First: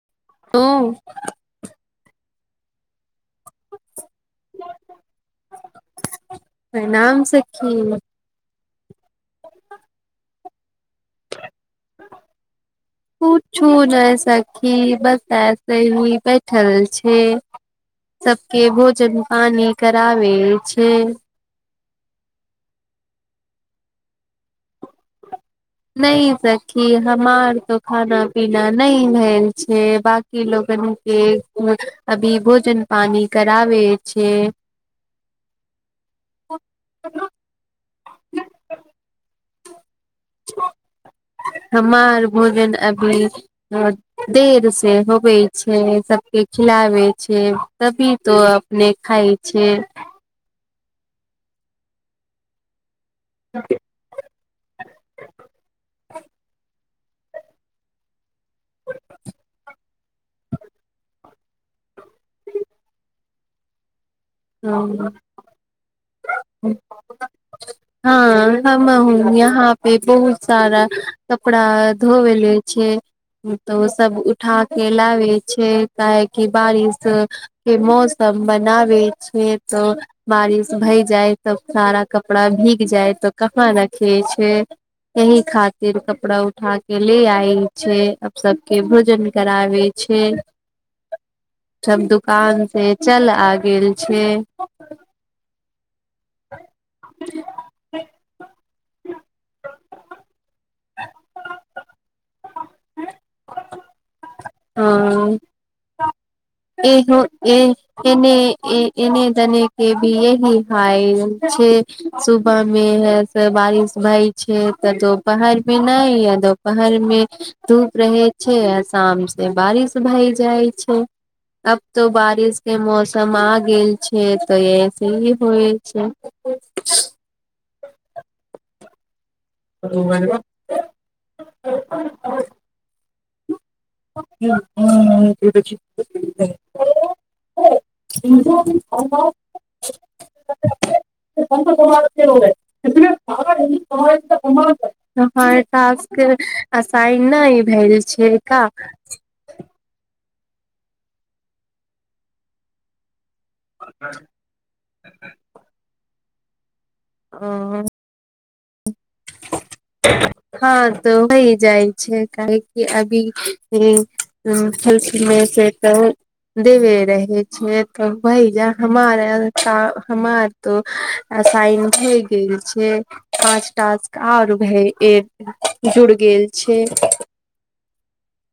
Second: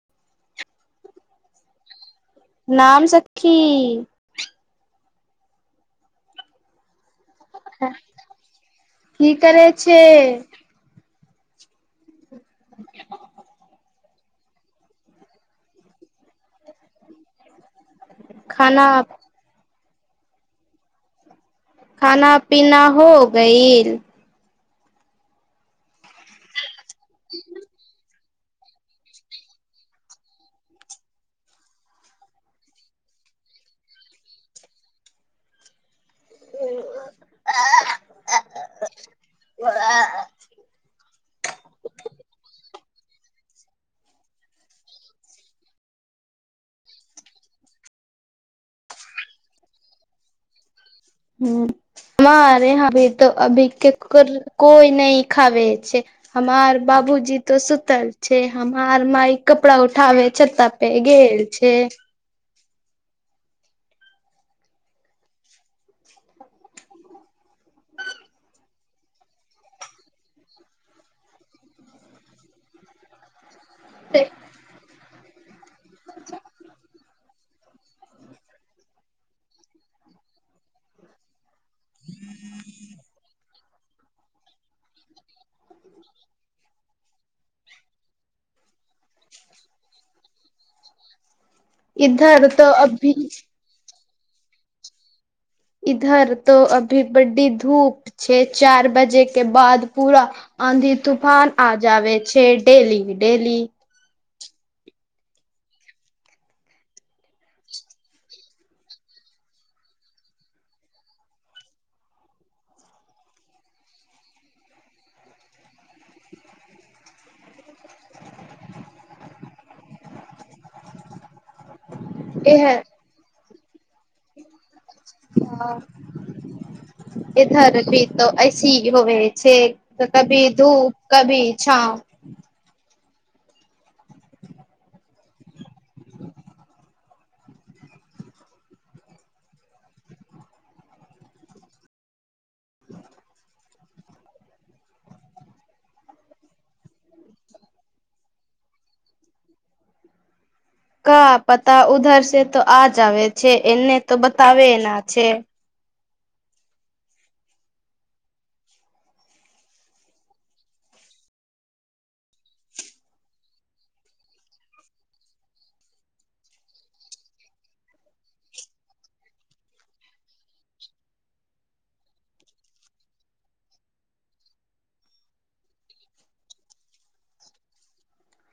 [unintelligible] नाम सखी प्रणाम सखि की करै छै पूछू नहि सखी बस ऐसे ही बैठल छै सबके खाना भोजन पानी कराबे छै खाना पीना हो गईल नहि सखी हमार तो खाना पीना नहि भेल छै बांकी लोगनके अभी भोजन पानी कराबे छै ओ [unintelligible] [unintelligible] हमार भोजन अभी देर से होबे छै सब के खिलाबे छै तभी तो अपने खाइ छै हू हमार यहाँ भी तऽ अभी केकर कोई नाइ खाबे छै हमार बाबूजी त सुतल छै हमार माइ कपड़ा उठाबे छतापे गेल छै हँ हँ हम हु यहाँ पे बहुत सारा कपड़ा धोवेले छै तो ओ सब उठा के लावि हई छै काहेकी बारिश के मौसम बनावै छै तऽ बारिश भइ जाय तब सारा कपड़ा भीग जाय तऽ वहाँ रखियै छै एहि खातिर कपड़ा उठा के ले आयल छै सबके भोजन कराबे छै सब इधर दुकान तो से अभी चला गेल छै इधर तो अभी बडी धूप छै चार बजेके बाद पूरा आंधी तूफान आ जावे छै डेलीके डेली हँ इहो ए एने इने दने के भी यह हइ छै सुबहमे है से बारिश भई छै तऽ दोपहरमे नहि य दुोपहर मे धूप रहे छै आ सामसे बारिश भई जाइ छै तो बारिश के एह मौसम आ गेल छै तऽ ऐसे ही होइ छै इधर पीरत ऐसी होबे छै तऽ कभी धूप कभी छाव [unintelligible] [unintelligible] [unintelligible] हमार टाक्स के आसाइ नहि भेल छै का का पता उधर से तो आ जाबे छै एने तऽ बताबे ना छै अ [unintelligible] हँ तऽ होइ जाइ छै काहेकि अभी ई उ खेलखिन ये से तऽ ओ देबे रहै छिय तऽ भैजा हमार यहाँ हमार तो इन भ गेल छै पाँचटा आर भय एक जुड़ गेल छै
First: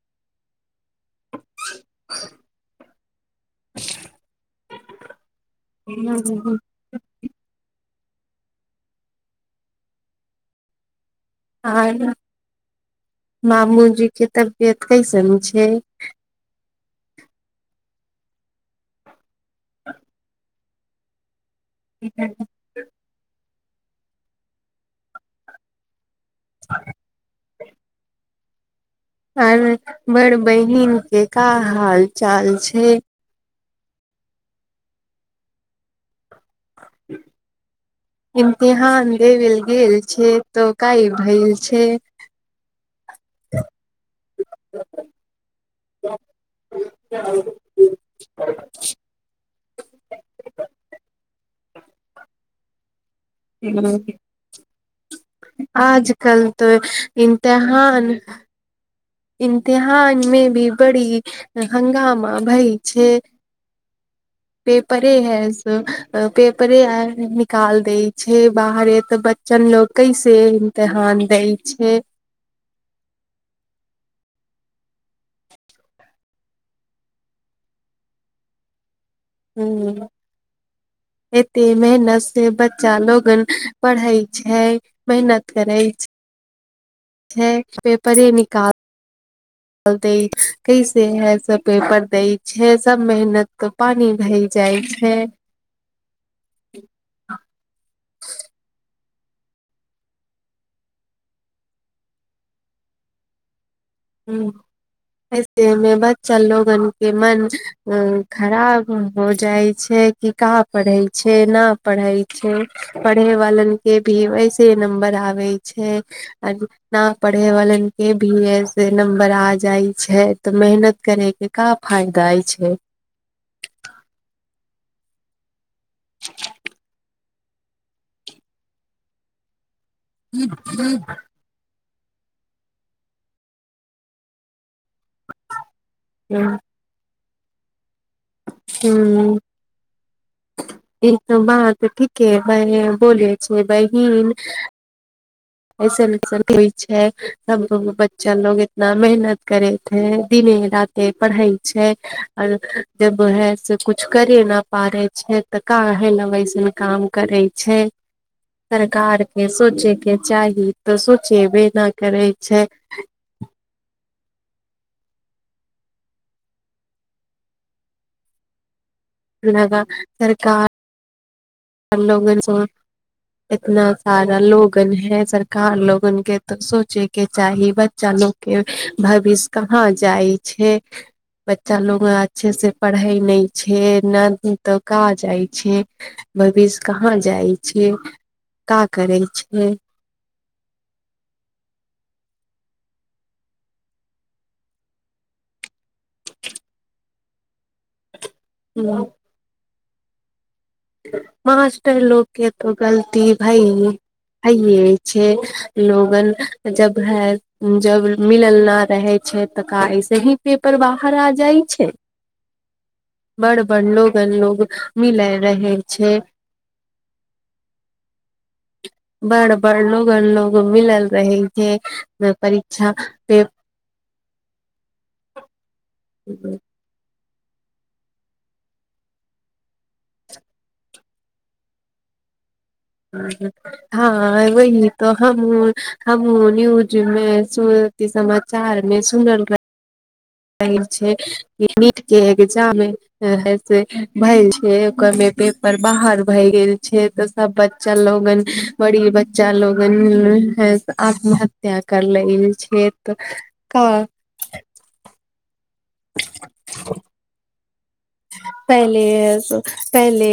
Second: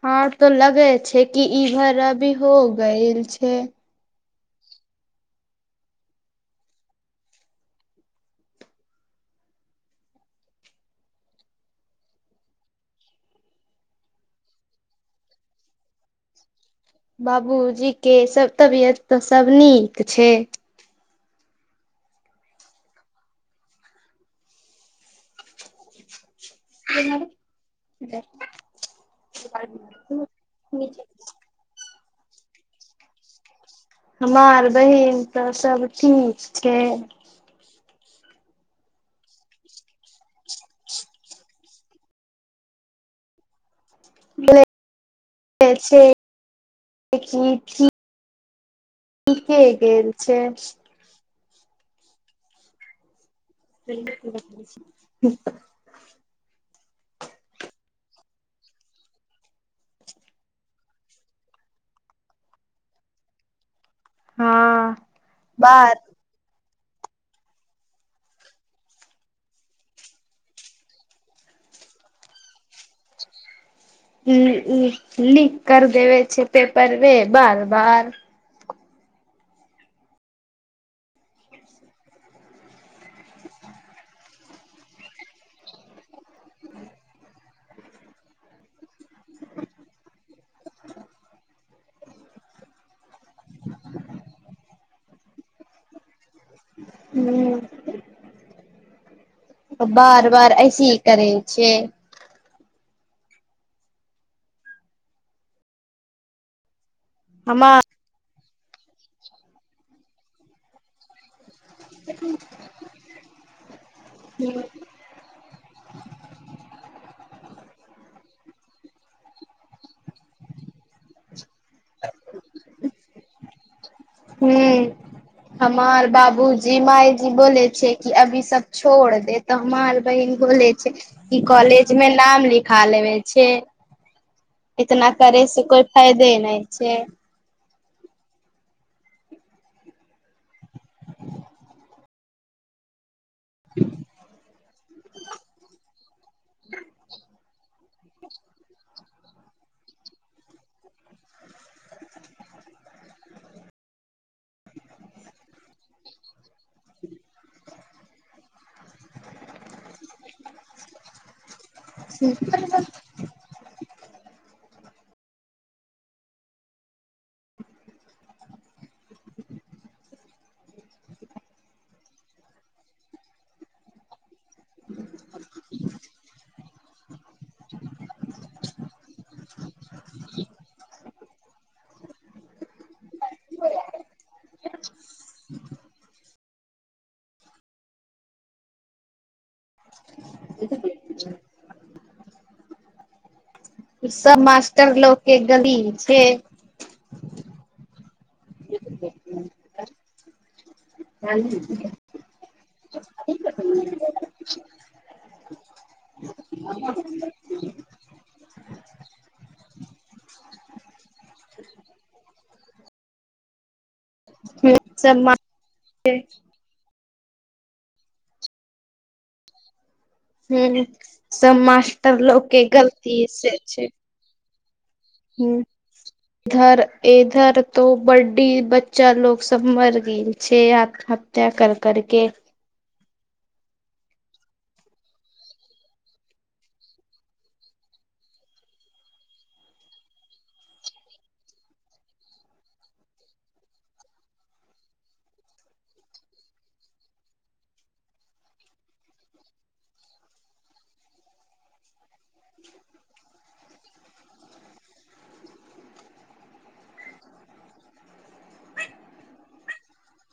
हँ तो लगे छै कि इभर अभी हो गइल छै ह ह ह [unintelligible] मामूजी के तबियत कैसन छै बाबूजी के सब तबियत तऽ सब नीक छै [unintelligible] [unintelligible] आरो बड़ बहिनके का हाल चाल छै हमार बहीन तऽ सभ ठीक छै इम्तहान देब ल गेल छै तऽ काय भेल छै [unintelligible] [unintelligible] ठीके गेल छै [unintelligible] तऽ इमतहान इम्तहान मे भी बड़ी हंगामा भई छै हँ पेपरे है सो बात पे उपरे आ निकाल देय छै बाहर ते बच्चन लोग केसे इम्तहान देय छै लीक कर देबे छै पेपरबे बार बार हू एते मेहनत से बच्चा लोगन पढ़े छै मेहनत करै छै छै पेपरे निकाल दै कैसे है सब पेपर दै छै सब मेहनत कऽ पानी भए जाइत छै हु बार बार ऐसहि करै छै ह ऐसेमे बच्चा लोगन के मन हमार खराब हो जाइ छै कि कहाँ पढ़े छै न पढ़ै छै पढ़े वालन के भी ऐसे नम्बर आबे छै ना पढ़े वाले के भी ऐसे नम्बर आ जाइ छै तऽ मेहनत करे के का फायदाइ छै ह हमार बाबू जी माय बोले छै कि अभी सब छोड़ दे तऽ हमार बहिन बोले छै कि कॉलेज मे नाम लिखा लेबे छै इतना करै से कोइ फायदे नहि छै हू ईत बात ठीके भेय बोले बहिन ऐसन ऐसन होइ छै सब बच्चा लोग इतना मेहनत करे छैे दिने राते पढ़ै छै आरो जबहे से कुछ करे न पारे छै तऽ केहे लै बेसन काम करे छै छै सरकार के सोचे के चाही तऽ सोचेबे ना करै छै लगा सरकार लोगन से इतना सारा लोगन है सरकार लोगन के सोचयके चाही बच्चा लोकके भविष्य कहाँ जाइ छै बच्चा लोग अच्छे से पढ़ै नहि छै न तऽ का जाइ छै भविष्य कहाँ जाइ छै का करै छै [unintelligible] सब मास्टर लोक के गलती छै हँ मास्टर लोक के तो गलती भई हइए छै लोगन जब है जब मिलल न रहै छै तऽ का एहिसँ ही पेपर बाहर आ जाइ छै बड़ बड़ लोगन लोग सब मिल मास्टर रहै छै बड़बड़ लोक लोग ह मिलल रहे सब मास्टर छैे लोग के परीक्षा गलती पे ह घर ए इधर तो बड्डी बच्चा लोग सब मर गेल छै आत्महत्या कर करके हँ वही तऽ हमहु हमहु न्यूजमे सुन समाचार मे सुनल रही छै नीट के एग्जाम है से भेल छै ओकरमे पेपर बाहर भए गेल छै तऽ सब बच्चा लोगन बड़ी बच्चा लोगन ह आत्महत्या कर लेल छै तऽ प [unintelligible] पहले पहले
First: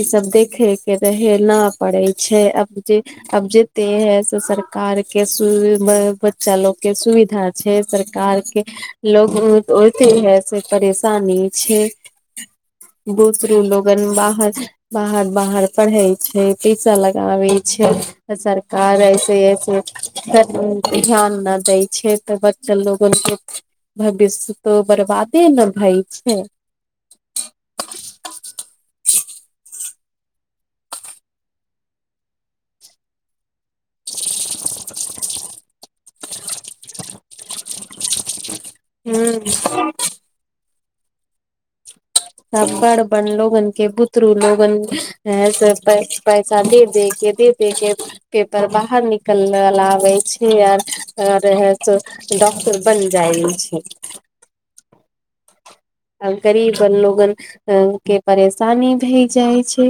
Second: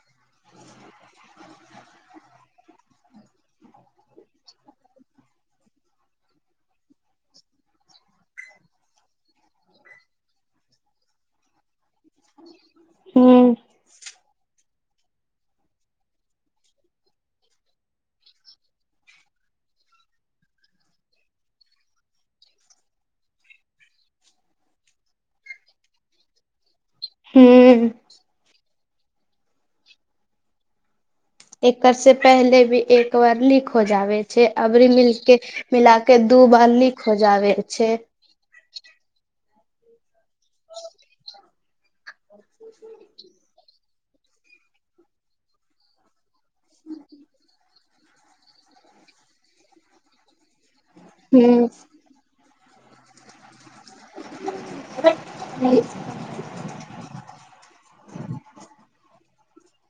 ई सब देखे के रहे न पड़ करै छै अब जे अब जेते है से सरकार के बच्चा लोग के सुविधा छै सरकार के लोग ओते है से परेशानी छै हूँ बूदरू लोगन बाहर बाहर बाहर पढ़ै छै पैसा लगाबै छै तऽ सरकार ऐसे ऐसे ध्यान न दै छै तऽ बच्चल लोगन के भविष्य तो बरबादे ने भय छै हूँ [unintelligible] एकर से पहले भी एक बार लिक हो जाबे छै अबरी मिलकके मिलाके दु तू बार लिक हो जाबे छै हू आ बड़ बन लोगन के बुतरू लोगन आ से पैसा दे दे के दे दे के पेपर बाहर निकलल लाबे छै आर आ रह तो डॉक्टर बन जाइ छै [unintelligible] आ गरीब लोगन अ के परेशानी भए जाइ छै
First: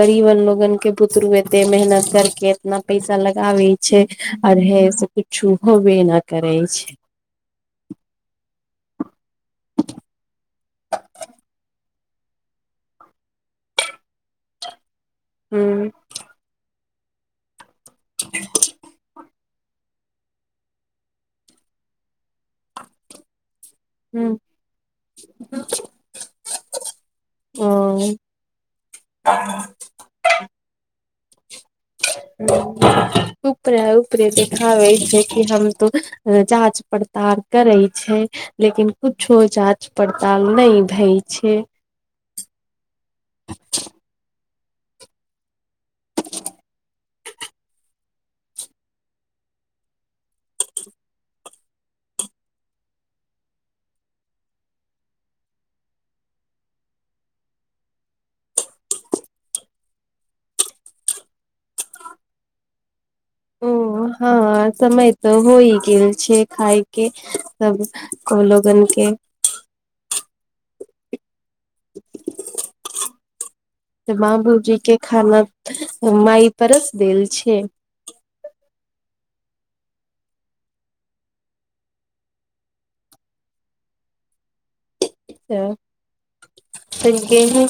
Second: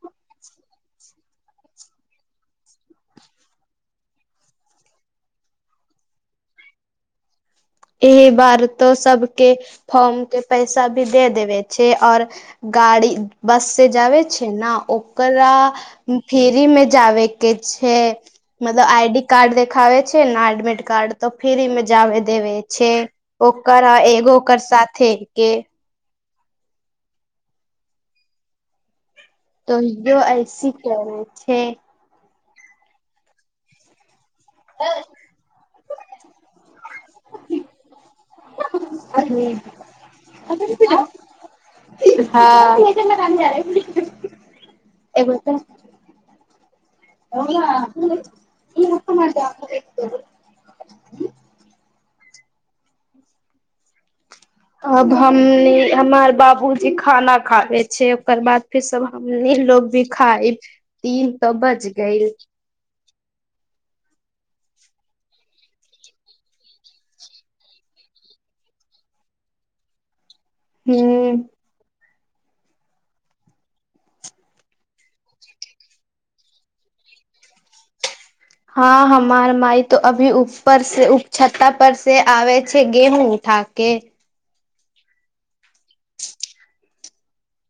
गरीबन लोगन के पुत्रू एते मेहनत कर के एतना पैसा लगाबे छै आर हे से कुछु होबे केना करै छै एहि बार तो सबके फॉर्म के पैसा भी दे देबे छै और गाड़ी बससे जाबै छै ने ओ ओकरा ह फ्री मे जाबे के छै मतलब आई डी कार्ड देखाबे छै ने एडमिट कार्ड तऽ फ्री मे जाबे देबे छै ओ ओकर ह एगो ओकर साथे के ओ तऽ जो ऐसी करै छे चुप रहु ओकरे देखाबै छै कि हम तो जाँच पड़ताल करै छै लेकिन कु कुछो जाँच पड़ताल नहि भय छै हँ एगो त [unintelligible] [unintelligible] आब हमनी हमार बाबूजी खाना खाबे छै ओकर बाद फिर सब हमनी लोग भी खाइ तीन तऽ बज गइल [inaudible] ओ हँ समय तऽ होइ गेल छै खाय के सब को लोग गन के हू [unintelligible] बाबूजी के खाना माइ परस देल छै हँ हमार माय त अभी उपर से उ छ्ता पर से आबै छै गेहूँ उठाके अच्छा त गेहुँ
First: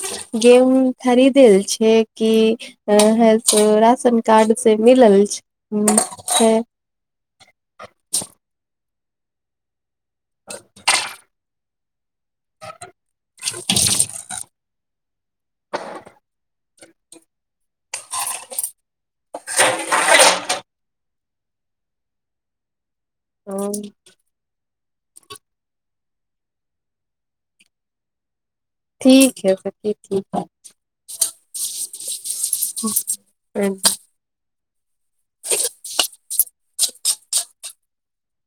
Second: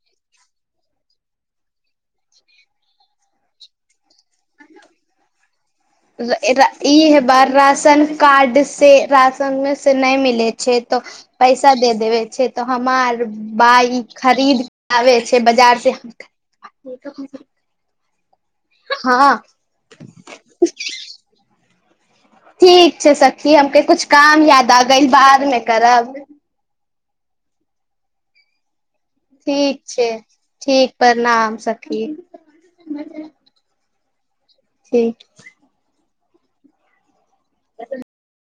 गेहुँ‌ खरीदल छै कि है से राशन कार्ड से मिलल छै ई है बार राशन कार्ड से राशन मे से नहि मिलै छै तऽ पैसा दे देबै छै त हमार बाइ खरीदके आबे छै बाजार से [unintelligible] हँ ठीक छै सखी हमके कुछ काम याद आ गेल बादमे करब ठीक है सखी ठीक ठीक प्रणाम सखी है [unintelligible] ठीक [unintelligible] [unintelligible]